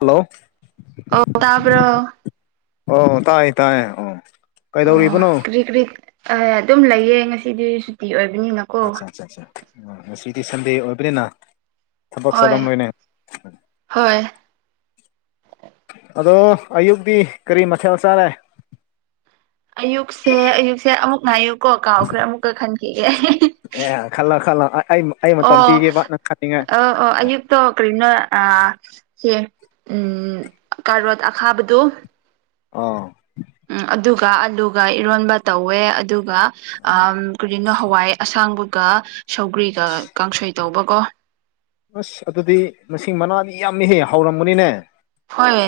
Hello ꯑꯣ ꯇꯥꯕꯔꯣ ꯑꯣ ꯇꯥꯏ ꯇꯥꯏꯌꯦ ꯑꯣ ꯑꯣ ꯀꯩꯗꯧꯔꯤꯕꯅꯣ ꯀꯔꯤ ꯀꯔꯤ ꯑ ꯑꯗꯨꯝ ꯂꯩꯌꯦ ꯉꯁꯤꯗꯤ ꯁꯨꯇꯤ ꯑꯣꯏꯕꯅꯤꯅ ꯑꯆꯥ ꯑꯆꯥ ꯑꯆꯥ ꯉꯁꯤꯗꯤ ꯁꯟꯗꯦ ꯑꯣꯏꯕ꯭ꯔꯅꯤꯅ ꯊꯕꯛ ꯍꯣꯏ ꯆꯠꯂꯝ ꯂꯣꯏꯅꯦ ꯍꯣꯏ ꯑꯗꯣ ꯑꯌꯨꯛꯗꯤ ꯀꯔꯤ ꯃꯊꯦꯜ ꯆꯥꯔꯦ ꯑꯌꯨꯛꯁꯦ ꯑꯌꯨꯛꯁꯦ ꯑꯃꯨꯛꯅ ꯑꯌꯨꯛ ꯀꯣ ꯀꯥꯎꯈ꯭ꯔꯦ ꯑꯃꯨꯛꯀ ꯈꯟꯈꯤꯒꯦ ꯑꯦ ꯈꯜꯂꯣ ꯈꯜꯂꯣ ꯑꯩ ꯑꯩ ꯃꯇꯝ ꯑꯣ ꯄꯤꯒꯦꯕ ꯅꯪ ꯈꯟꯅꯤꯡꯉꯥꯏ ꯑꯣ ꯑꯣ ꯑꯌꯨꯛ ꯇꯣ ꯀꯔꯤꯅꯣ ꯑ ꯁꯦ ꯎꯝ ꯀꯥꯔꯣꯠ ꯑꯈꯥꯕꯗꯣ ꯑꯥ ꯎꯝ ꯑꯗꯨꯒ ꯑꯂꯨꯒ ꯏꯔꯣꯟꯕ ꯇꯧꯋꯦ ꯑꯗꯨꯒ ꯑ ꯀꯔꯤꯅꯣ ꯍꯋꯥꯏ ꯑꯁꯥꯡꯕꯒ ꯁꯧꯒ꯭ꯔꯤꯒ ꯀꯥꯡꯁꯣꯏ ꯇꯧꯕꯀꯣ ꯑꯁ ꯑꯗꯨꯗꯤ ꯃꯁꯤꯡ ꯃꯅꯥꯗꯤ ꯌꯥꯝꯃꯤꯍꯦ ꯍꯥꯎꯔꯝꯒꯅꯤꯅꯦ ꯍꯣꯏ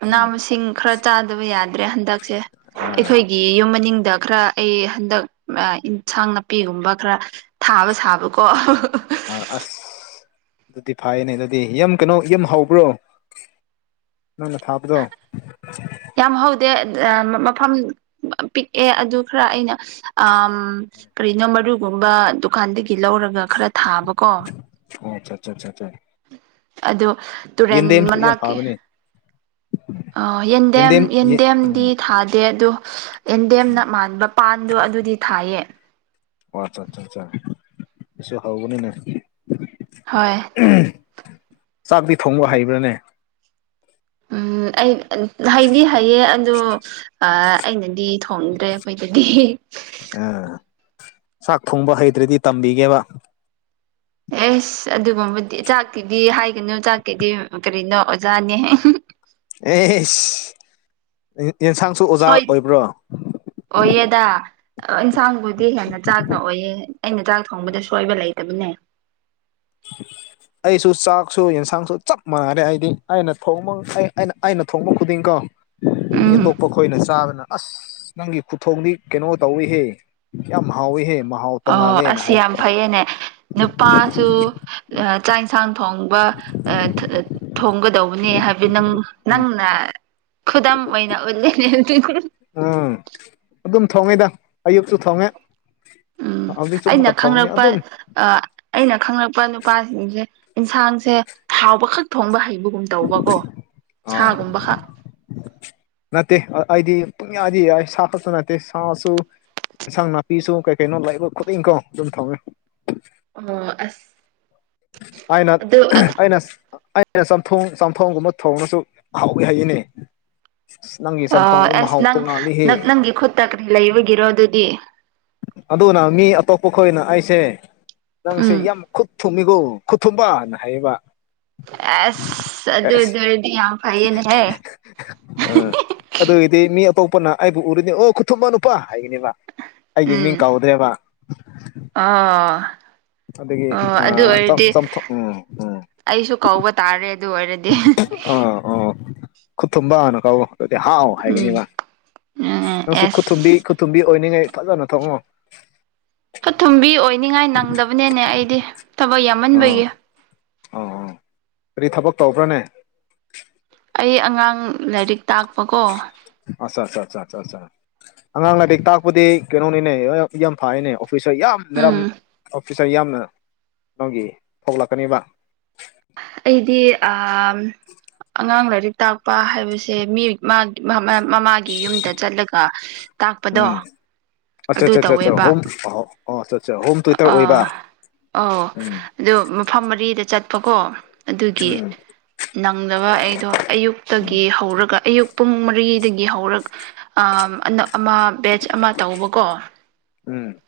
ꯃꯅꯥ ꯃꯁꯤꯡ ꯈꯔ ꯆꯥꯗꯕ ꯌꯥꯗ꯭ꯔꯦ ꯍꯟꯗꯛ ꯁꯦ ꯑꯥ ꯑꯈꯣꯏꯒꯤ ꯌꯨꯝ ꯃꯅꯤꯡꯗ ꯈꯔ ꯑꯩ ꯍꯟꯗꯛ ꯑ ꯏꯟꯁꯥꯡ ꯅꯥꯄꯤꯒꯨꯝꯕ ꯈꯔ ꯊꯥꯕ ꯁꯥꯕꯀꯣ ꯑꯥ ꯑꯁ ꯑꯗꯨꯗꯤ ꯐꯥꯏꯅꯦ ꯑꯗꯨꯗꯤ ꯌꯥꯝ ꯀꯩꯅꯣ ꯌꯝ ꯍꯧꯕ꯭ꯔꯣ? ꯅꯪꯅ ꯊꯥꯕꯗꯣ ꯌꯥꯝ ꯍꯧꯗꯦ ꯑ ꯃꯐꯝ ꯄꯤꯛꯑꯦ ꯑꯗꯨ ꯈꯔ ꯑꯩꯅ ꯑꯝ ꯀꯔꯤꯅꯣ ꯃꯔꯨꯒꯨꯝꯕ ꯗꯨꯀꯥꯟꯗꯒꯤ ꯂꯧꯔꯒ ꯈꯔ ꯊꯥꯕꯀꯣ ꯑꯣꯆꯥ ꯆꯥ ꯆꯥ ꯆꯥ ꯑꯗꯨ ꯇꯨꯔꯦꯟ ꯌꯥꯝ ꯃꯅꯥꯛꯀꯤ ꯐꯕꯅꯦ ꯑ ꯌꯦꯟꯗꯦꯝ ꯌꯦ ꯎꯝ ꯌꯦꯟꯗꯦꯝꯗꯤ ꯊꯥꯗꯦ ꯑꯗꯣ ꯑꯦꯟꯗꯦꯝꯅ ꯃꯥꯟꯕ ꯄꯥꯟꯗꯣ ꯑꯗꯨꯗꯤ ꯊꯥꯏꯌꯦ ꯑꯣ ꯆꯥꯆꯥꯆꯥ ꯁꯤꯁꯨ ꯍꯧꯕꯅꯤꯅꯦ ꯍꯣꯏ [unintelligible] ꯆꯥꯛꯇꯤ ꯊꯣꯡꯕ ꯍꯩꯕ꯭ꯔꯥꯅꯦ ꯎꯝ ꯑꯩ ꯍꯩꯗꯤ ꯍꯩꯌꯦ ꯑꯗꯣ ꯑ ꯑꯩꯅꯗꯤ ꯊꯣꯡꯗ꯭ꯔꯦ ꯈꯣꯏꯗꯗꯤ ꯑꯝ ꯆꯥꯛ ꯊꯣꯡꯕ ꯍꯩꯇ꯭ꯔꯗꯤ ꯇꯝꯕꯤꯒꯦꯕ ꯑꯦꯁ ꯑꯗꯨꯒꯨꯝꯕꯗꯤ ꯆꯥꯛꯀꯤꯗꯤ ꯍꯥꯏꯒꯅꯨ ꯆꯥꯛꯀꯤꯗꯤ ꯀꯔꯤꯅꯣ ꯑꯣꯖꯥꯅꯦ ꯑꯦꯁ ꯌꯦꯟꯁꯥꯡꯁꯨ ꯑꯣꯖꯥ ꯑꯣꯏꯕ꯭ꯔꯣ ꯑꯣꯏꯌꯦꯗꯥ ꯏꯟꯁꯥꯡꯕꯨꯗꯤ ꯍꯦꯟꯅ ꯆꯥꯛꯅ ꯑꯣꯏꯌꯦ ꯑꯩꯅ ꯆꯥꯛ ꯊꯣꯡꯕꯗ ꯁꯣꯏꯕ ꯂꯩꯇꯕꯅꯦ [inaudible] ꯑꯩꯁꯨ ꯆꯥꯛꯁꯨ ꯌꯦꯟꯁꯥꯡꯁꯨ ꯆꯞ ꯃꯥꯟꯅꯔꯦ ꯑꯩꯗꯤ ꯑꯩꯅ ꯊꯣꯡꯕ ꯑꯩ ꯑꯩꯅ ꯊꯣꯡꯕ ꯈꯨꯗꯤꯡꯀꯣ- ꯃꯤ ꯎꯝ ꯑꯇꯣꯞꯄ ꯈꯣꯏꯅ ꯆꯥꯕꯅ ꯑꯁ ꯅꯪꯒꯤ ꯈꯨꯊꯣꯡꯗꯤ ꯀꯩꯅꯣ ꯇꯧꯏꯤꯍꯦ ꯌꯥꯝ ꯍꯥꯎꯋꯤꯍꯦ ꯃꯥ ꯑꯣ ꯑꯁ ꯌꯥꯝ ꯐꯩꯌꯦꯅꯦ ꯅꯨꯄꯥꯁꯨ ꯆꯥꯛ ꯏꯟꯁꯥꯡ ꯊꯣꯡ ꯊꯣꯡꯉꯤ ꯊꯣꯡꯒꯗꯧꯕꯅꯦ ꯍꯥꯏꯕꯗꯤ ꯅꯪ ꯎꯝ ꯅꯪꯅ ꯈꯨꯗꯝ ꯑꯣꯏꯅ ꯎꯠꯂꯦ [unintelligible] ꯎꯝ ꯑꯗꯨꯝ ꯊꯣꯡꯉꯦꯗ ꯑꯌꯨꯛꯁꯨ ꯊꯣꯡꯉꯦ ꯎꯝ ꯍꯧꯖꯤꯛꯁꯨ ꯑꯩꯅ ꯑꯃꯨꯛꯀ ꯊꯣꯡꯅꯤ ꯑꯗꯨꯝ ꯈꯪꯔꯛꯄ ꯑꯩꯅ ꯈꯪꯂꯛꯄ ꯅꯨꯄꯥꯁꯤꯡꯁꯦ ꯏꯟꯁꯥꯡꯁꯦ ꯍꯥꯎꯕ ꯈꯛ ꯊꯣꯡꯕ ꯍꯩꯕꯒꯨꯝ ꯒꯨꯝ ꯇꯧꯕꯀꯣ ꯑꯥ ꯁꯥꯒꯨꯝꯕꯈꯛ ꯅꯠꯇꯦ ꯑꯩꯗꯤ ꯄꯨꯨꯡꯌꯥꯗꯤ ꯌꯥꯏ ꯁꯥ ꯈꯛꯇ ꯅꯠꯇꯦ ꯁꯥꯁꯨ ꯏꯟꯁꯥꯡ ꯅꯥꯄꯤꯁꯨ ꯀꯩ ꯀꯩꯅꯣ ꯂꯕ ꯈꯨꯗꯤꯡꯀꯣ ꯑꯗꯨꯝ ꯊꯧꯏ ꯑꯣ ꯑꯁ ꯑꯅ ꯑꯗꯨ ꯑꯩꯅ ꯑꯦ ꯆꯝꯊꯣꯡ ꯆꯝꯊꯣꯡꯒꯨꯝꯕ ꯊꯣꯡꯅꯁꯨ ꯍꯥꯎꯏꯤ ꯍꯩꯏꯅꯦ ꯑꯁ ꯅꯪꯒꯤ ꯆꯝꯊꯣꯡꯅꯤ ꯃꯍꯥꯎ ꯇꯣꯡꯅꯜꯂꯤꯍꯦ ꯇ ꯀꯔꯤ ꯂꯩꯕꯒꯤꯔꯣ ꯑꯗꯨꯗꯤ ꯑꯗꯨꯅ ꯃꯤ ꯑꯇꯣꯞꯄ ꯈꯣꯏꯅ ꯑꯩꯁꯦ ꯅꯪꯁꯦ ꯎꯝ ꯌꯥꯝ ꯈꯨꯠ ꯈꯨ ꯊꯨꯝꯃꯤꯒꯣ ꯈꯨꯊꯨꯝꯕꯅ ꯍꯥꯏꯌꯦꯕ ꯑꯁ ꯑꯗꯨ ꯑꯁ ꯑꯗꯨꯔꯗꯤ ꯌꯥꯝ ꯐꯩꯌꯦꯅꯦ ꯍꯦ ꯑꯥ ꯑꯗꯨꯒꯤꯗꯤ ꯃꯤ ꯑꯇꯣꯞꯄꯅ ꯑꯩꯕꯨ ꯎꯔꯤꯅꯤ ꯑꯣ ꯈꯨꯊꯨꯝꯃ ꯅꯨꯄꯥ ꯍꯥꯏꯒꯅꯦꯕ ꯑꯩꯒꯤ ꯃꯤꯡ ꯀꯥꯎꯗ꯭ꯔꯦꯕ ꯑꯥ ꯑꯗꯒꯤ ꯆꯥꯝꯊꯣꯛ ꯎꯝ ꯎꯝ ꯑꯩꯁꯨ ꯀꯧꯕ ꯇꯥꯔꯦ ꯑꯗꯨ ꯑꯣꯏꯔꯗꯤ ꯑꯣ ꯈꯨ ꯇꯨꯝꯕꯅ ꯀꯥꯎ ꯍꯥꯎ ꯍꯥꯏꯒꯅꯤ ꯎꯝ ꯋꯥ ꯎꯝ ꯅꯪꯁꯨꯨ ꯈꯨ ꯊꯨꯝꯕꯤ ꯑꯦꯁ ꯇꯨꯝꯕꯤ ꯑꯣꯏꯅꯤꯡꯉꯥꯏ ꯐꯖꯅ ꯊꯣꯡꯉꯣ ꯁ ꯊꯨꯝꯕꯤ ꯑꯣꯏꯅꯤꯡꯉꯥꯏ ꯅꯪꯗꯕꯅꯦꯅꯦ ꯑꯩꯗꯤ ꯊꯕꯛ ꯑꯥ ꯌꯥꯝꯃꯟꯕꯒꯤ ꯑꯥ ꯑꯥ ꯀꯔꯤ ꯊꯕꯛ ꯇꯧꯕ꯭ꯔꯅꯦ ꯑꯩ ꯑꯉꯥꯡ ꯂꯥꯏꯔꯤꯛ ꯇꯥꯛꯄꯀꯣ ꯑꯠ ꯑꯠ ꯑ ꯑ ꯑ ꯑꯉꯥꯡ ꯂꯥꯏꯔꯤꯛ ꯇꯥꯛꯄꯨꯗꯤ ꯀꯩꯅꯣꯅꯤꯅꯦ ꯍ ꯌꯥꯝ ꯐꯥꯏꯅꯦ ꯑꯣꯐꯤꯁ ꯌꯥꯝ ꯃꯦꯔꯝ ꯎꯝ ꯐꯤꯆꯔ ꯌꯥꯝꯅ ꯅꯪꯒꯤ ꯊꯣꯛꯂꯛꯀꯅꯦꯕ ꯑꯩꯗꯤ ꯑꯉꯥꯡ ꯂꯥꯏꯔꯤꯛ ꯇꯥꯛꯄ ꯍꯥꯏꯕꯁꯦ ꯃꯤꯑꯣ ꯃꯥꯒꯤ ꯃꯃꯥꯒꯤ ꯌꯨꯝꯗ ꯆꯠꯂꯒ ꯇꯥꯛꯄꯗꯣ ꯑꯆꯥ ꯑꯗꯨ ꯑ ꯑ ꯑ ꯇꯧꯋꯦꯕ ꯍꯣꯝ ꯑ ꯑꯣ ꯑ ꯑ ꯍꯣꯝ ꯇꯨ ꯏꯇꯔ ꯑꯣꯏꯕ ꯎꯝ ꯑꯗ ꯃꯐꯝ ꯃꯔꯤꯗ ꯆꯠꯄꯀꯣ ꯑꯗꯨꯒꯤ ꯎꯝ ꯅꯪꯗꯕ ꯑꯩꯗꯣ ꯎꯝ ꯑꯌꯨꯛꯇꯒꯤ ꯍꯧꯔꯒ ꯑꯌꯨꯛ ꯄꯨꯡ ꯃꯔꯤꯗꯒꯤ ꯍꯧꯔꯒ ꯑ ꯑꯃ ꯕꯦꯖ ꯑꯃ ꯇꯧꯕꯀꯣ ꯎꯝ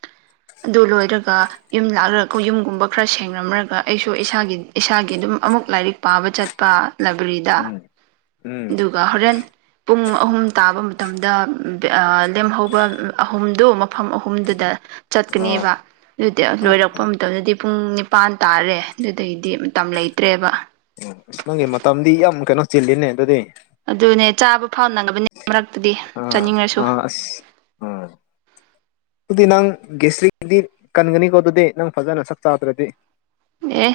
ꯑꯗꯨ ꯂꯣꯏꯔꯒ ꯌꯨꯝ ꯂꯥꯛꯂꯒ ꯌꯨꯝꯒꯨꯝꯕ ꯈꯔ ꯁꯦꯡꯡꯂꯝꯃꯔꯒ ꯑꯩꯁꯨ ꯏꯁꯥꯒꯤ ꯏꯁꯥꯒꯤ ꯑꯗꯨꯝ ꯑꯃꯨꯛ ꯂꯥꯏꯔꯤꯛ ꯄꯥꯕ ꯆꯠꯄ ꯂꯥꯏꯕ꯭ꯔꯦꯔꯤꯗ ꯎꯝ ꯎꯝ ꯑꯗꯨꯒ ꯍꯣꯔꯦꯟ ꯄꯨꯡ ꯑꯍꯨꯝ ꯇꯥꯕ ꯃꯇꯝꯗ ꯂꯦꯝꯍꯧꯕ ꯑꯍꯨꯝꯗꯨ ꯃꯐꯝ ꯑꯍꯨꯝꯗꯨꯗ ꯑꯥ ꯀꯅꯦꯕ ꯑꯗꯨꯗꯤ ꯑꯥ ꯂꯣꯏꯔꯛꯄ ꯃꯇꯝꯗꯗꯤ ꯄꯨꯡ ꯅꯤꯄꯥꯟ ꯇꯥꯔꯦ ꯑꯗꯨꯗꯒꯤꯗꯤ ꯃꯇꯝ ꯂꯩꯇ꯭ꯔꯦꯕ ꯑꯣ ꯑꯁ ꯅꯪꯒꯤ ꯃꯇꯝꯗꯤ ꯌꯥꯝ ꯀꯩꯅꯣ ꯆꯤꯜꯂꯤꯅꯦ ꯑꯗꯨꯗꯤ ꯑꯗꯨꯅꯦ ꯆꯥꯕ ꯐꯥꯎꯅꯉꯕꯅꯤ ꯃꯔꯛꯇꯗꯤ ꯆꯥꯅꯤꯡꯉꯁꯨ ꯑꯁ ꯎꯝ ꯑꯗꯨꯗꯤ ꯅꯪ ꯒꯦꯁꯇꯔꯤꯗꯤ ꯀꯟꯒꯅꯤꯀꯣ ꯑꯗꯨꯗꯤ ꯅꯪ ꯐꯖꯅ ꯁꯛ ꯆꯥꯗ꯭ꯔꯗꯤ ꯑꯦ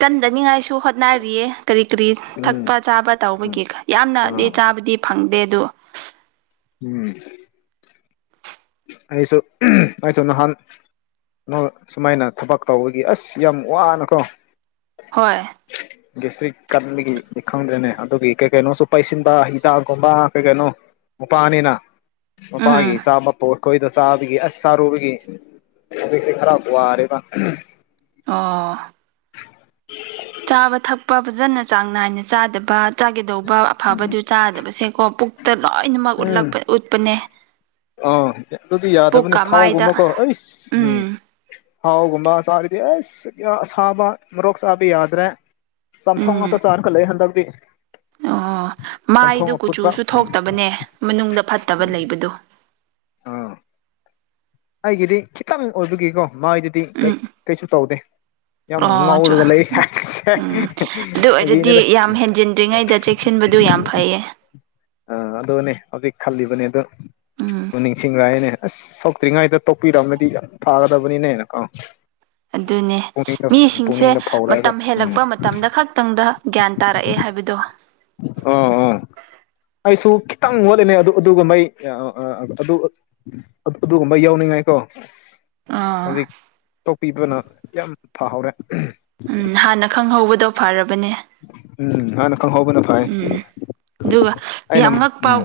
ꯀꯟꯗꯅꯤꯉꯥꯏꯁꯨ ꯍꯣꯠꯅꯔꯤꯌꯦ ꯀꯔꯤ ꯀꯔꯤ ꯎꯝ ꯊꯛꯄ ꯆꯥꯕ ꯎꯝ ꯇꯧꯕꯒꯤ ꯌꯥꯝꯅꯗꯤ ꯑꯥ ꯆꯥꯕꯗꯤ ꯐꯪꯗꯦ ꯑꯗꯣ ꯎꯝ ꯑꯩꯁꯨ ꯎꯝ ꯑꯩꯁꯨ ꯅꯍꯥꯟ ꯅꯣꯏ ꯁꯨꯃꯥꯏꯅ ꯊꯕꯛ ꯇꯧꯕꯒꯤ ꯑꯁ ꯌꯥꯝ ꯋꯥꯅꯀꯣ ꯍꯣꯏ [inaudible] ꯒꯦꯁꯇ꯭ꯔꯤꯛ ꯀꯟꯕꯒꯤꯅꯤ ꯈꯪꯗ꯭ꯔꯦꯅꯦ ꯑꯗꯨꯒꯤ ꯀꯩ ꯀꯩꯅꯣꯁꯨ ꯄꯩꯁꯤꯟꯕ ꯍꯤꯗꯥꯛꯒꯨꯝꯕ ꯀꯩ ꯀꯩꯅꯣ ꯃꯄꯥꯅꯤꯅ ꯃꯄꯥꯒꯤ ꯎꯝ ꯏꯆꯥ ꯃꯛ ꯋꯥꯈꯣꯏꯗ ꯆꯥꯕꯒꯤ ꯑꯁ ꯆꯔꯨꯕꯒꯤ ꯑꯩꯈꯣꯏꯁꯦ ꯈꯔ ꯋꯥꯔꯦꯗ ꯎꯝ ꯑ ꯆꯥꯕ ꯊꯛꯄ ꯐꯖꯅ ꯆꯥꯡ ꯅꯥꯏꯅ ꯆꯥꯗꯕ ꯆꯥꯒꯦꯗꯧꯕ ꯑꯐꯕꯗꯨ ꯆꯥꯗꯕꯁꯦꯀꯣ ꯄꯨꯛꯇ ꯂꯣꯏꯅꯃꯛ ꯎꯝ ꯎꯠꯂꯛꯄ ꯎꯠꯄꯅꯦ ꯑꯥ ꯑꯗꯨꯗꯤ ꯌꯥꯗꯕꯅꯤ ꯄꯨꯛꯀ ꯃꯥꯏꯗ ꯊꯥꯎꯒꯨꯝꯕꯀꯣ ꯑꯩꯁ ꯎꯝ ꯊꯥꯎꯒꯨꯝꯕ ꯆꯥꯔꯤꯗꯤ ꯑꯩꯁ ꯁꯥꯕ ꯃꯔꯣꯛ ꯆꯕꯤ ꯌꯥꯗ꯭ꯔꯦ ꯆꯝꯊꯣꯡ ꯎꯝ ꯉꯥꯛꯇ ꯆꯥꯔꯒꯥ ꯂꯩ ꯍꯟꯗꯛꯇꯤ ꯑꯣ ꯆꯝꯊꯣꯡ ꯃꯥꯏꯗꯨ ꯑꯐꯨꯠꯄ ꯀꯨꯆꯨꯁꯨ ꯊꯣꯛꯇꯕꯅꯦ ꯃꯅꯨꯡꯗ ꯐꯠꯇꯕ ꯂꯩꯕꯗꯨ ꯑꯥ ꯑꯩꯒꯤꯗꯤ ꯈꯤꯇꯪ ꯑꯣꯏꯕꯒꯤꯀꯣ ꯃꯥꯏꯗꯗꯤ ꯀꯩ ꯎꯝ ꯀꯩꯁꯨ ꯇꯧꯗꯦ ꯌꯥꯝ ꯑꯣ ꯆꯣ ꯉꯧꯔꯒ ꯂꯩ ꯎꯝ ꯑꯗꯨ ꯐꯥꯒꯤ ꯑꯣꯏꯔꯗꯤ ꯅꯠꯇꯦ ꯌꯥꯝ ꯍꯦꯟꯖꯤꯟꯗ꯭ꯔꯤꯉꯩꯗ ꯆꯦꯛꯁꯤꯟꯕꯗꯨ ꯌꯥꯝ ꯐꯩꯌꯦ ꯑꯥ ꯑꯗꯨꯅꯦ ꯍꯧꯖꯤꯛ ꯈꯜꯂꯤꯕꯅꯦ ꯑꯗꯣ ꯎꯝ ꯗꯨ ꯅꯤꯡꯁꯤꯡꯔꯑꯦꯅꯦ ꯑꯁ ꯁꯣꯛꯇ꯭ꯔꯤꯉꯩꯗ ꯇꯣꯛꯄꯤꯔꯝꯃꯥꯗꯤ ꯌꯥꯝ ꯐꯥꯒꯗꯕꯅꯤꯅꯦꯅ ꯀꯣ [inaudible] ꯑꯗꯨꯅꯦ ꯄꯨꯛꯅꯤꯡꯗ ꯃꯤꯁꯤꯡꯁꯦ ꯄꯨꯛꯅꯤꯡꯗ ꯐꯥꯎꯔꯛꯑꯒ ꯃꯇꯝ ꯎꯝ ꯍꯦꯜꯂꯛꯄ ꯃꯇꯝꯗ ꯈꯛꯇꯪꯗ ꯒ꯭ꯌꯥꯟ ꯇꯥꯔꯛꯑꯦ ꯍꯥꯏꯕꯗꯣ ꯑ ꯑ ꯑꯩꯁꯨ ꯈꯤꯇꯪ ꯋꯥꯠꯂꯤꯅꯦ ꯑꯗꯨ ꯑꯗꯨꯒꯨꯝꯕꯩ ꯑꯗꯨ ꯑꯗꯨꯒꯨꯝꯕꯩ ꯌꯥꯎꯅꯤꯡꯉꯥꯏ ꯀꯣ ꯑꯥ ꯍꯧꯖꯤꯛ ꯇꯣꯛꯄꯤꯕꯅ ꯌꯥꯝ ꯐꯥꯍꯧꯔꯦ ꯎꯝ ꯍꯥꯟꯅ ꯈꯪꯍꯧꯕꯗꯣ ꯐꯔꯕꯅꯦ ꯎꯝ ꯍꯥꯟꯅꯥ ꯈꯪꯍꯧꯕꯅꯥ ꯎꯝ ꯑꯗꯨꯒ ꯌꯥꯝ ꯉꯛꯄ ꯎꯝ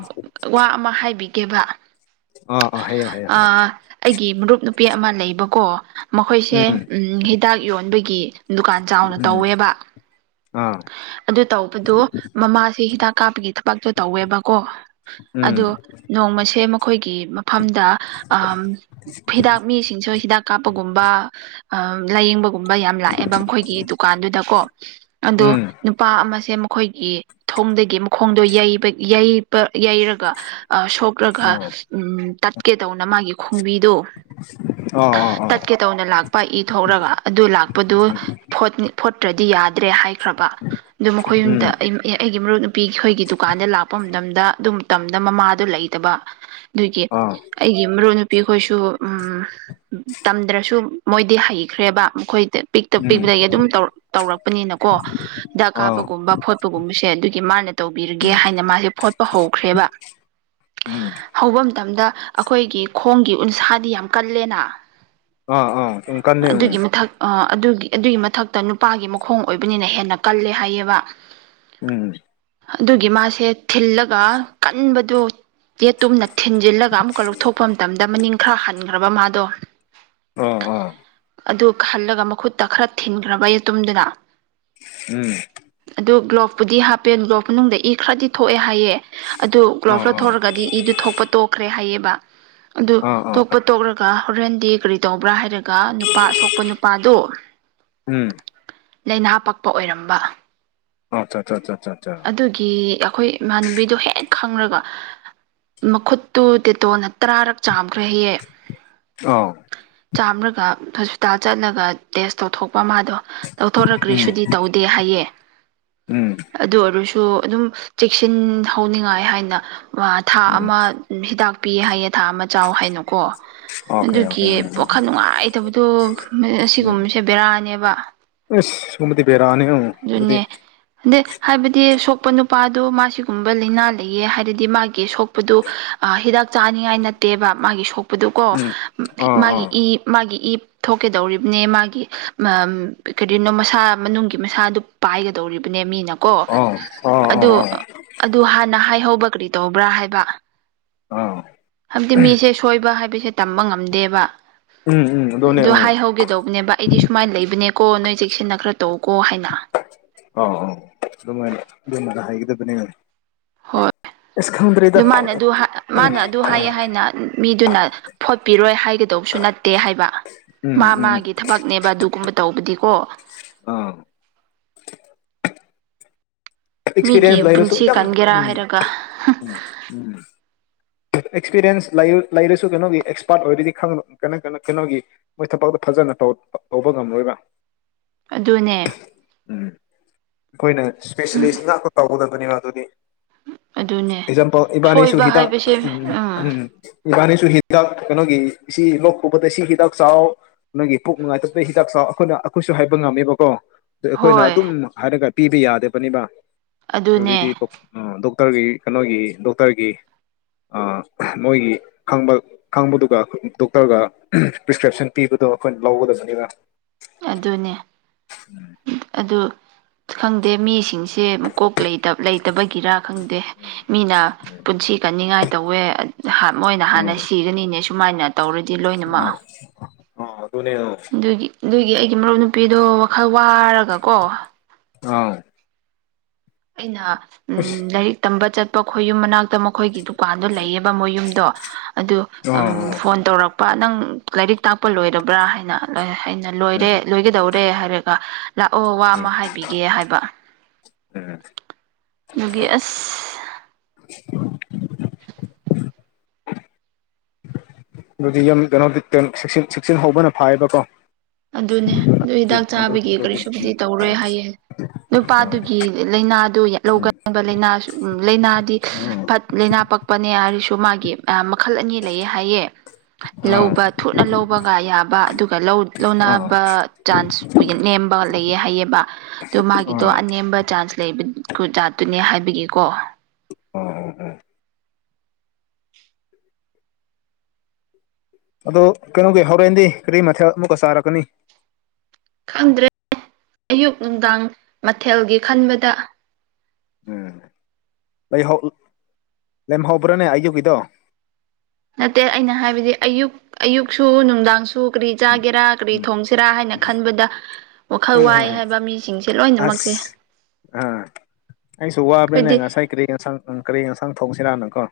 ꯋꯥ ꯑꯃ ꯍꯥꯏꯕꯤꯒꯦꯕ ꯑ ꯑ ꯍꯥꯏꯌꯣ ꯍꯥꯏꯌꯣ ꯑꯩꯒꯤ ꯃꯔꯨꯞ ꯅꯨꯄꯤ ꯑꯃ ꯂꯩꯕꯀꯣ ꯃꯈꯣꯏꯁꯦ ꯎꯝ ꯍꯤ ꯗꯥꯛ ꯌꯣꯟꯕꯒꯤ ꯗꯨꯀꯥꯟ ꯆꯥꯎꯅ ꯎꯝ ꯇꯧꯋꯦꯕ ꯑꯥ ꯑꯗꯨ ꯇꯧꯕꯗꯣ ꯃꯃꯥꯁꯦ ꯍꯤꯗꯥꯛ ꯀꯥꯞꯄꯒꯤ ꯊꯕꯛꯇꯣ ꯇꯧꯋꯦꯕꯀꯣ ꯎꯝ ꯑꯗꯨ ꯅꯣꯡꯃꯁꯦ ꯃꯈꯣꯏꯒꯤ ꯃꯐꯝꯗ ꯑꯃ ꯍꯤꯗꯥꯛ ꯃꯤꯁꯤꯡꯁꯨ ꯍꯤꯗꯥꯛ ꯀꯥꯞꯄꯒꯨꯝꯕ ꯑ ꯂꯥꯏꯌꯦꯡꯕ ꯨꯀꯨꯝꯕ ꯌꯥꯝ ꯂꯥꯛꯑꯦꯕ ꯃꯈꯣꯏꯒꯤ ꯗꯨꯀꯥꯟꯗꯨꯗꯀꯣ ꯑꯗꯣ ꯎꯝ ꯅꯨꯄꯥ ꯑꯃꯁꯦ ꯃꯈꯣꯏꯒꯤ ꯊꯣꯡꯗꯒꯤ ꯃꯈꯣꯡꯗꯣ ꯌꯩꯕ ꯌꯩ ꯞ ꯌꯩꯔꯒ ꯑ ꯁꯣꯛꯂꯒ ꯑ ꯇꯠꯀꯦ ꯇꯧꯅ ꯃꯥꯒꯤ ꯈꯣꯡꯕꯤꯗꯣ ꯑ ꯑ ꯑ ꯀꯦ ꯇꯧꯅ ꯂꯥꯛꯄ ꯏ ꯊꯣꯛꯂꯒ ꯑꯗꯨ ꯂꯥꯛꯄꯗꯨ ꯐꯣꯠꯇ꯭ꯔꯗꯤ ꯌꯥꯗ꯭ꯔꯦ ꯍꯥꯏ ꯈ꯭ꯔꯕ ꯑꯗꯨ ꯃꯈꯣꯏ ꯌꯨꯝꯗ ꯎꯝ ꯑꯩꯒꯤ ꯃꯔꯨꯞ ꯅꯨꯄꯤ ꯑꯩꯈꯣꯏꯒꯤ ꯗꯨꯀꯥꯟꯗ ꯂꯥꯛꯄ ꯃꯇꯝꯗ ꯑꯗꯨꯝ ꯃꯇꯝꯗ ꯃꯃꯥꯗꯨ ꯂꯩꯇꯕ ꯑꯗꯨꯒꯤ ꯑꯥ ꯑꯩꯒꯤ ꯃꯔꯨꯞ ꯅꯨ ꯄꯤꯈꯣꯏꯁꯨ ꯎꯝ ꯇꯝꯗ꯭ꯔꯁꯨ ꯃꯣꯏꯗꯤ ꯍꯩꯈ꯭ꯔꯦꯕ ꯃꯈꯣꯏꯗ ꯄꯤꯛꯇ ꯎꯝ ꯄꯤꯛꯅꯒꯤ ꯑꯗꯨꯝ ꯇꯧꯔꯛ ꯇꯧꯔꯛꯄꯅꯤꯅꯀꯣ ꯍꯤꯗꯥꯛ ꯀꯥꯞꯄꯀꯣ ꯑꯥ ꯒꯨꯝꯕ ꯐꯣꯠꯄꯒꯨꯝꯕꯁꯦ ꯑꯗꯨꯒꯤ ꯃꯥꯅ ꯇꯧꯕꯤꯔꯒꯦ ꯍꯥꯏꯅ ꯃꯥꯁꯦ ꯐꯣꯠꯄ ꯍꯧꯈ꯭ꯔꯦꯕ ꯎꯝ ꯍꯧꯕ ꯃꯇꯝꯗ ꯑꯈꯣꯏꯒꯤ ꯈꯣꯡꯒꯤ ꯎꯟꯁꯥꯗꯤ ꯌꯥꯝ ꯀꯜꯂꯦꯅ ꯑꯥ ꯑꯥ ꯁꯨꯃ ꯀꯟꯅꯤ ꯎꯝ ꯑꯗꯨꯒꯤ ꯃꯊꯛ ꯑꯗꯨꯒꯤ ꯑꯗꯨꯒꯤ ꯃꯊꯛꯇ ꯅꯨꯄꯥꯒꯤ ꯃꯈꯣꯡ ꯑꯣꯏꯕꯅꯤꯅ ꯍꯦꯟꯅ ꯀꯜꯂꯦ ꯍꯥꯏꯌꯦꯕ ꯎꯝ ꯑꯗꯨꯒꯤ ꯃꯥꯁꯦ ꯊꯤꯜꯂꯒ ꯀꯟꯕꯗꯨ ꯌꯦꯦ ꯇꯨꯝꯅ ꯊꯤꯟꯖꯤꯜꯂꯒ ꯑꯃꯨꯛꯀ ꯂꯧꯊꯣꯛꯄ ꯃꯇꯝꯗ ꯃꯅꯤꯡ ꯈꯔ ꯍꯟꯈ꯭ꯔꯕ ꯃꯥꯗꯣ ꯑꯣ ꯑꯗꯨ ꯈꯜꯂꯒ ꯃꯈꯨꯠꯇ ꯈꯔ ꯊꯤꯟꯈ꯭ꯔꯕ ꯌꯇꯨꯝꯗꯨꯗ ꯎꯝ ꯑꯗꯨ ꯒ꯭ꯂꯣꯞꯄꯨꯗꯤ ꯍꯥꯞꯄꯦ ꯒ꯭ꯂꯣꯞ ꯃꯅꯨꯡꯗ ꯏ ꯈꯔꯗꯤ ꯊꯣꯛꯑꯦ ꯍꯥꯏꯌꯦ ꯑꯗꯨ ꯑꯥ ꯒ꯭ꯂꯣꯞ꯭ꯂ ꯑꯥ ꯊꯔꯒꯗꯤ ꯏꯗꯨ ꯊꯣꯛꯄ ꯇꯣꯛꯈ꯭ꯔꯦ ꯍꯥꯏꯑꯕ ꯑꯗꯨ ꯑꯥ ꯑꯥ ꯊꯣꯛꯄ ꯍꯥ ꯇꯣꯛꯂꯒ ꯍꯣꯔꯦꯟꯗꯤ ꯀꯔꯤ ꯇꯧꯕ꯭ꯔꯥ ꯍꯥꯏꯔꯒ ꯅꯨꯄꯥ ꯑꯁꯣꯛꯄ ꯅꯨꯄꯥꯗꯣ ꯎꯝ ꯂꯥꯏꯅꯥ ꯄꯛꯄ ꯑꯣꯏꯔꯝꯕ ꯑꯆꯥ ꯑꯆꯥꯆꯥꯆꯥꯆꯥ ꯑꯗꯨꯒꯤ ꯑꯩꯈꯣꯏ ꯏꯃꯥꯟꯅꯕꯤꯗꯨ ꯍꯦꯛ ꯈꯪꯔꯒ ꯃꯈꯨꯠꯇꯨ ꯇꯦꯇꯣꯅ ꯇꯔꯥꯔꯛ ꯆꯥꯝꯈ꯭ꯔ ꯍꯍ ꯑꯥ ꯆꯥꯝ꯭ꯔꯒ ꯍꯣꯁꯄꯤꯇꯥꯜ ꯆꯠꯂꯒ ꯇꯦꯁ ꯇꯧꯊꯣꯛꯄ ꯃꯥꯗꯣ ꯇꯧꯊꯣꯔꯛꯈ꯭ꯔꯔꯤ ꯎꯝ ꯁꯨꯗꯤ ꯇꯧꯗꯦ ꯍꯥꯏꯌꯦ ꯎꯝ ꯑꯗꯨ ꯑꯣꯏꯔꯁꯨ ꯑꯗꯨꯝ ꯆꯦꯛꯁꯤꯟꯍꯧꯅꯤꯡꯉꯥꯏ ꯍꯥꯏꯅ ꯊꯥ ꯎꯝ ꯑꯃ ꯍꯤꯗꯥꯛ ꯄꯤꯌꯦ ꯍꯥꯏꯌꯦ ꯊꯥ ꯑꯃ ꯆꯥꯎ ꯍꯥꯏꯅꯨꯀꯣ ꯑꯣꯀꯦ ꯑꯣꯀꯦ ꯑꯗꯨꯒꯤ ꯎꯝ ꯄꯣꯈꯜ ꯅꯨꯡꯉꯥꯏꯇꯕꯗꯣ ꯑꯁꯤꯒꯨꯝꯕꯁꯦ ꯕꯦꯔꯥꯅꯦꯕ ꯑ ꯁꯨꯝꯕꯗꯤꯕꯔꯑꯅꯤ ꯑꯪ ꯑꯗꯨꯅꯦ ꯑꯗꯩ ꯍꯥꯏꯕꯗꯤ ꯁꯣꯛꯄ ꯅꯨꯄꯥꯗꯣ ꯃꯥ ꯁꯤꯒꯨꯝꯕ ꯂꯥꯏꯅꯥ ꯂꯩꯌꯦ ꯍꯥꯏꯔꯗꯤ ꯃꯥꯒꯤ ꯁ ꯁꯣꯛꯄꯗꯨ ꯍꯤꯗꯥꯛ ꯆꯥꯅꯤꯡꯉꯥꯏ ꯅꯠꯇꯦꯕ ꯃꯥꯒꯤ ꯁꯣꯛꯄꯗꯨꯀꯣ ꯎꯝ ꯑꯥ ꯃꯥꯒꯤ ꯑꯥ ꯏ ꯃꯥꯒꯤ ꯏ ꯊꯣꯛꯀꯗꯧꯔꯤꯕꯅꯦ ꯃꯥꯒꯤ ꯀꯩꯔꯤꯅꯣ ꯃꯁꯥ ꯃꯅꯨꯡꯗ ꯃꯁꯥꯗꯨ ꯄꯥꯏꯒꯗꯧꯔꯤꯕꯅꯦ ꯃꯤꯅꯀꯣ ꯑꯥ ꯑ ꯑꯥ ꯑꯥ ꯑꯥ ꯑꯗꯨ ꯍꯥꯟꯅ ꯍꯥꯏꯍꯧꯕ ꯀꯔꯤ ꯇꯧꯕ꯭ꯔꯥ ꯍꯥꯏꯕ ꯑꯥ ꯍꯥꯏꯕꯗꯤ ꯃꯤꯁꯦ ꯁꯣꯏꯕ ꯍꯥꯏꯕꯁꯦ ꯇꯝꯕ ꯉꯝꯗꯦꯕ ꯎꯝ ꯎꯝ ꯑꯗꯨꯅꯦ ꯑꯗ ꯑꯥ ꯍꯥꯏꯍꯧꯒꯦꯗꯧꯕꯅꯦꯕ ꯑꯩꯗꯤ ꯁꯨꯃꯥꯏꯅ ꯂꯩꯕꯅꯦꯀꯣ ꯅꯣꯏ ꯆꯦꯛꯁꯤꯟꯅ ꯈꯔ ꯇꯧ ꯀꯣ ꯍꯥꯏꯅ ꯑꯥꯎ ꯑꯥꯎ ꯑꯗꯨꯃꯥꯏꯅ ꯑꯗꯨꯃꯥꯏꯅ ꯍꯥꯏꯒꯗꯕꯅꯦ ꯍꯣꯏ ꯑꯁ ꯈꯪꯗ꯭ꯔꯦꯗ ꯑꯗꯨ ꯃꯥꯅ ꯑꯗꯨ ꯎꯝ ꯃꯥꯅ ꯑꯗꯨ ꯍꯥꯏꯑ ꯍꯥꯏꯅ ꯃꯤꯗꯨꯅ ꯐꯣꯠꯄꯤꯔꯣꯏ ꯍꯥꯏ ꯇꯧꯁꯨ ꯅꯠꯇꯦ ꯍꯥꯏꯕ ꯎꯝ ꯃꯥ ꯎꯝ ꯃꯥꯒꯤ ꯊꯕꯛꯅꯦꯕ ꯑꯗꯨꯒꯨꯝꯕ ꯇꯧꯕꯗꯤꯀꯣ ꯑꯥ ꯃꯤꯒꯤ ꯑꯦꯛꯁꯄꯤꯔꯤꯌꯦꯟꯁ ꯂꯩꯏꯔꯁꯨꯝ ꯄꯨꯟꯁꯤ ꯎꯝ ꯀꯟꯒꯦꯔꯥ ꯍꯥꯏꯔꯒ ꯎꯝ ꯎꯝ ꯑꯦꯛꯁꯄꯤꯔꯤꯌꯦꯟꯁ ꯂꯩꯔꯁꯨ ꯀꯩꯅꯣꯒꯤ ꯑꯦꯛꯁꯄꯥꯔꯠ ꯑꯣꯏꯔꯗꯤ ꯀ ꯀ ꯀꯩꯅꯣꯒꯤ ꯃꯣꯏ ꯊꯕꯛꯇ ꯐꯖꯅ ꯇꯧꯕ ꯉꯝꯂꯣꯏꯕ꯭ꯔꯥ ꯑꯗꯨꯅꯦ ꯎꯝ ꯑꯩꯈꯣꯏꯅ ꯏꯁꯄꯦꯁꯦꯂꯤꯁ ꯉꯥꯛꯄ ꯇꯧꯒꯗꯕꯅꯦꯕ ꯑꯗꯨꯗꯤ ꯑꯗꯨꯅꯦ ꯏꯖꯝꯄ ꯏꯕꯥꯅꯤꯁꯨ ꯁꯣꯏꯕ ꯍꯤꯇꯥ ꯍꯥꯏꯕꯁꯦ ꯎꯝ ꯎꯝ ꯏꯕꯥꯅꯤꯁꯨ ꯍꯤꯗꯥꯛ ꯀꯩꯅꯣꯒꯤ ꯁꯤ ꯂꯣꯛ ꯈꯨꯕꯗ ꯁꯤ ꯍꯤꯗꯥꯛ ꯆꯥꯎ ꯅꯪꯒꯤ ꯄꯨꯣꯛ ꯅꯨꯡꯉꯥꯏꯇꯕꯩ ꯍꯤꯗꯥꯛ ꯆꯥꯎ ꯑꯩꯈꯣꯏꯅ ꯑꯩꯈꯣꯏꯁꯨ ꯍꯥꯏꯕ ꯉꯝꯃꯦꯕꯀꯣ ꯑꯗꯨ ꯑꯩꯈꯣꯏꯅ ꯍꯣꯏ ꯑꯗꯨꯝ ꯍꯥꯏꯔꯒ ꯄꯤꯕ ꯌꯥꯗꯕꯅꯤꯕ ꯑꯗꯨꯗꯤ ꯑꯗꯨꯅꯦ ꯑꯣ ꯗꯣꯛꯇꯔꯒꯤ ꯀꯩꯅꯣꯒꯤ ꯗꯣꯛꯇꯔꯒꯤ ꯃꯣꯏꯒꯤ ꯈꯪꯕ ꯈꯪꯕꯗꯨꯒ ꯗꯣꯛꯇꯔꯒ ꯄ꯭ꯔꯤꯁꯀ꯭ꯔꯤꯞꯁꯟ ꯄꯤꯕꯗꯣ ꯑꯩꯈꯣꯏꯅ ꯂꯧꯒꯗꯕꯅꯤꯅ ꯑꯗꯨꯅꯦ ꯑꯗꯨ ꯈꯪꯗꯦ ꯃꯤꯁꯤꯡꯁꯦ ꯃꯀꯣꯛ ꯂꯩ ꯂꯩꯇꯕꯒꯤꯔꯥ ꯈꯪꯗꯦ ꯃꯤꯅ ꯄꯨꯟꯁꯤ ꯀꯟꯅꯤꯡꯉꯥꯏ ꯇꯧꯋꯦ ꯃꯣꯏꯅ ꯍꯥꯟꯅ ꯁꯤꯒꯅꯤꯅꯦ ꯁꯨꯃꯥꯏꯅ ꯇꯧꯔꯗꯤ ꯂꯣꯏꯅꯃꯛ ꯑ ꯑꯗꯨꯅꯦ ꯑꯗꯨꯒꯤ ꯑꯗꯨꯒꯤ ꯑꯩꯒꯤ ꯃꯔꯨꯞ ꯅꯨꯄꯤꯗꯣ ꯋꯥꯈꯜ ꯋꯥꯔꯒꯀꯣ ꯑꯥꯎ ꯑꯩꯅ ꯑꯁ ꯎꯝ ꯂꯥꯏꯔꯤꯛ ꯇꯝꯕ ꯆꯠꯄ ꯈꯣꯏ ꯌꯨꯝ ꯃꯅꯥꯛꯇ ꯃꯈꯣꯏꯒꯤꯗꯨ ꯗꯨꯀꯥꯟꯗꯣ ꯂꯩꯌꯦꯕ ꯃꯣꯏ ꯌꯨꯝꯗꯣ ꯑꯗꯨ ꯑꯝ ꯑꯣ ꯐꯣꯟ ꯇꯧꯔꯛꯄ ꯅꯪ ꯂꯥꯏꯔꯤꯛ ꯇꯥꯛꯄ ꯂꯣꯏꯔꯕ꯭ꯔꯥ ꯍꯥꯏꯅ ꯑꯩꯅ ꯂꯣꯏꯔꯦ ꯎꯝ ꯂꯣꯏꯒꯗꯧꯔꯦ ꯔꯦ ꯍꯥꯏꯔꯒ ꯂꯥꯛꯑꯣ ꯋꯥ ꯎꯝ ꯑꯃ ꯍꯥꯏꯕꯤꯒꯦ ꯍꯥꯏꯕ ꯎꯝ ꯑꯗꯨꯒꯤ ꯑꯁ [unintelligible] ꯑꯗꯨꯗꯤ ꯌꯥꯝ ꯀꯩꯅꯣꯗꯤ ꯁꯦꯛꯁꯟ ꯁꯦꯛꯁꯟ ꯍꯧꯕꯅ ꯐꯥꯏꯌꯦꯕꯀꯣ ꯑꯗꯨꯅꯦ ꯑꯗꯨ ꯍꯤꯗꯥꯛ ꯑꯗꯨ ꯆꯥꯕꯒꯤ ꯑꯗꯨꯗꯤ ꯀꯔꯤꯁꯨꯕꯨꯗꯤ ꯎꯝ ꯇꯧꯔꯣꯏ ꯍꯥꯏꯌꯦ ꯅꯨꯄꯥꯗꯨꯒꯤ ꯂꯩꯅꯥꯗꯨ ꯎꯝ ꯂꯧꯒꯟꯕ ꯂꯩꯅꯥꯁꯨ ꯎꯝ ꯂꯩꯅꯥꯗꯤ ꯐꯠ ꯂꯩꯅꯥ ꯄꯛꯄꯅꯦ ꯍꯥꯏꯔꯁꯨ ꯃꯥꯒꯤ ꯃꯈꯜ ꯑꯅꯤ ꯂꯩꯌꯦ ꯍꯥꯏꯌꯦ ꯑꯥ ꯂꯧꯕ ꯊꯨꯅ ꯂꯧꯕꯒ ꯌꯥꯕ ꯑꯗꯨꯒ ꯂꯧ ꯑꯥ ꯂꯧꯅꯕ ꯆꯥꯟꯁ ꯅꯦꯝꯕ ꯂꯩꯌꯦ ꯍꯥꯏꯌꯦꯕ ꯑꯗꯨ ꯃꯥꯒꯤꯗꯣ ꯑꯅꯦꯝꯕ ꯆꯥꯟꯁ ꯂꯩꯕ ꯖꯥꯠꯇꯨꯅꯦ ꯍꯥꯏꯕꯒꯤꯀꯣ ꯎꯝ ꯎꯝ [inaudible] ꯑꯗꯣ ꯀꯩꯅꯣꯒꯤ ꯍꯣꯔꯦꯟꯗꯤ ꯀꯔꯤ ꯃꯊꯦꯜ ꯑꯃꯨꯛꯀ ꯆꯥꯔꯀꯅꯤ ꯈꯪꯗ꯭ꯔꯦ ꯑꯌꯨꯛ ꯅꯨꯡꯗꯥꯡ ꯃꯊꯦꯜꯒꯤ ꯈꯟꯕꯗ ꯎꯝ ꯂꯩꯍꯧ ꯂꯦꯝꯍꯧꯕ꯭ꯔꯥꯅꯦ ꯑꯌꯨꯛꯀꯤꯗꯣ ꯅꯠꯇꯦ ꯑꯩꯅ ꯍꯥꯏꯕꯗꯤ ꯑꯌꯨꯛ ꯑꯌꯨꯛꯁꯨ ꯅꯨꯡꯗꯥꯡꯁꯨ ꯁꯨ ꯀꯔꯤ ꯆꯥꯒꯦꯔꯥ ꯀꯔꯤ ꯊꯣꯡꯁꯤꯔꯥ ꯍꯥꯏꯅ ꯈꯟꯕꯗ ꯋꯥꯈꯜ ꯋꯥꯏ ꯍꯥꯏꯕ ꯃꯤꯁꯤꯡꯁꯦ ꯑꯁ ꯂꯣꯏꯅꯃꯛꯁꯦ ꯑꯥ ꯑꯩꯁꯨ ꯋꯥꯕꯅꯦ ꯑꯩꯈꯣꯏꯗꯤ ꯉꯁꯥꯏ ꯀꯔꯤ ꯌꯦꯟꯁꯥꯡ ꯀꯔꯤ ꯌꯦꯟꯁꯥꯡ ꯊꯣꯡꯁꯤꯔꯥꯅꯀꯣ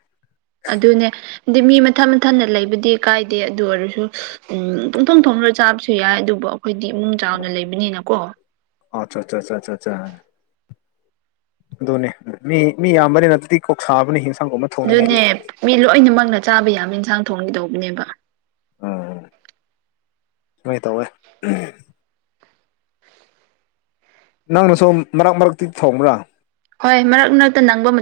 ꯑꯗꯨꯅꯦ ꯑꯗꯤ ꯃꯤ ꯃꯊꯟ ꯃꯊꯟꯅ ꯂꯩꯕꯗꯤ ꯀꯥꯏꯗꯦ ꯑꯗꯨ ꯑꯣꯏꯔꯁꯨ ꯎꯝ ꯄꯨꯡꯊꯣꯡ ꯊꯣꯡꯂ ꯆꯥꯕꯁꯨ ꯌꯥꯏ ꯑꯗꯨꯕꯨ ꯑꯩꯈꯣꯏꯗꯤ ꯏꯃꯨꯡ ꯆꯥꯎꯅ ꯂꯩꯕꯅꯤꯅꯀꯣ ꯑꯆꯥ ꯆꯥꯆꯥꯆꯥ ꯑꯗꯨꯅꯦ ꯃꯤ ꯃꯤ ꯌꯥꯝꯕꯅꯤꯅ ꯐꯤꯔꯤ ꯀꯣꯛꯁꯥꯕꯅꯤ ꯍꯤꯟꯁꯥꯡꯒꯨꯝ ꯑꯗꯨꯅꯦ ꯃꯤ ꯂꯣꯏꯅꯃꯛꯅ ꯆꯥꯕ ꯌꯥꯕ ꯑꯦꯟꯁꯥꯡ ꯊꯣꯡꯒꯦꯇꯧꯕꯅꯦꯕ ꯎꯝ ꯅꯣꯏ ꯇꯧꯑꯦ ꯅꯪꯅ ꯁꯣ ꯃꯔꯛ ꯃꯔꯛꯇꯤ ꯊꯣꯡꯕ꯭ꯔꯥ ꯍꯣꯏ ꯃꯔꯛ ꯃꯔꯛꯇ ꯅꯪꯕ ꯃ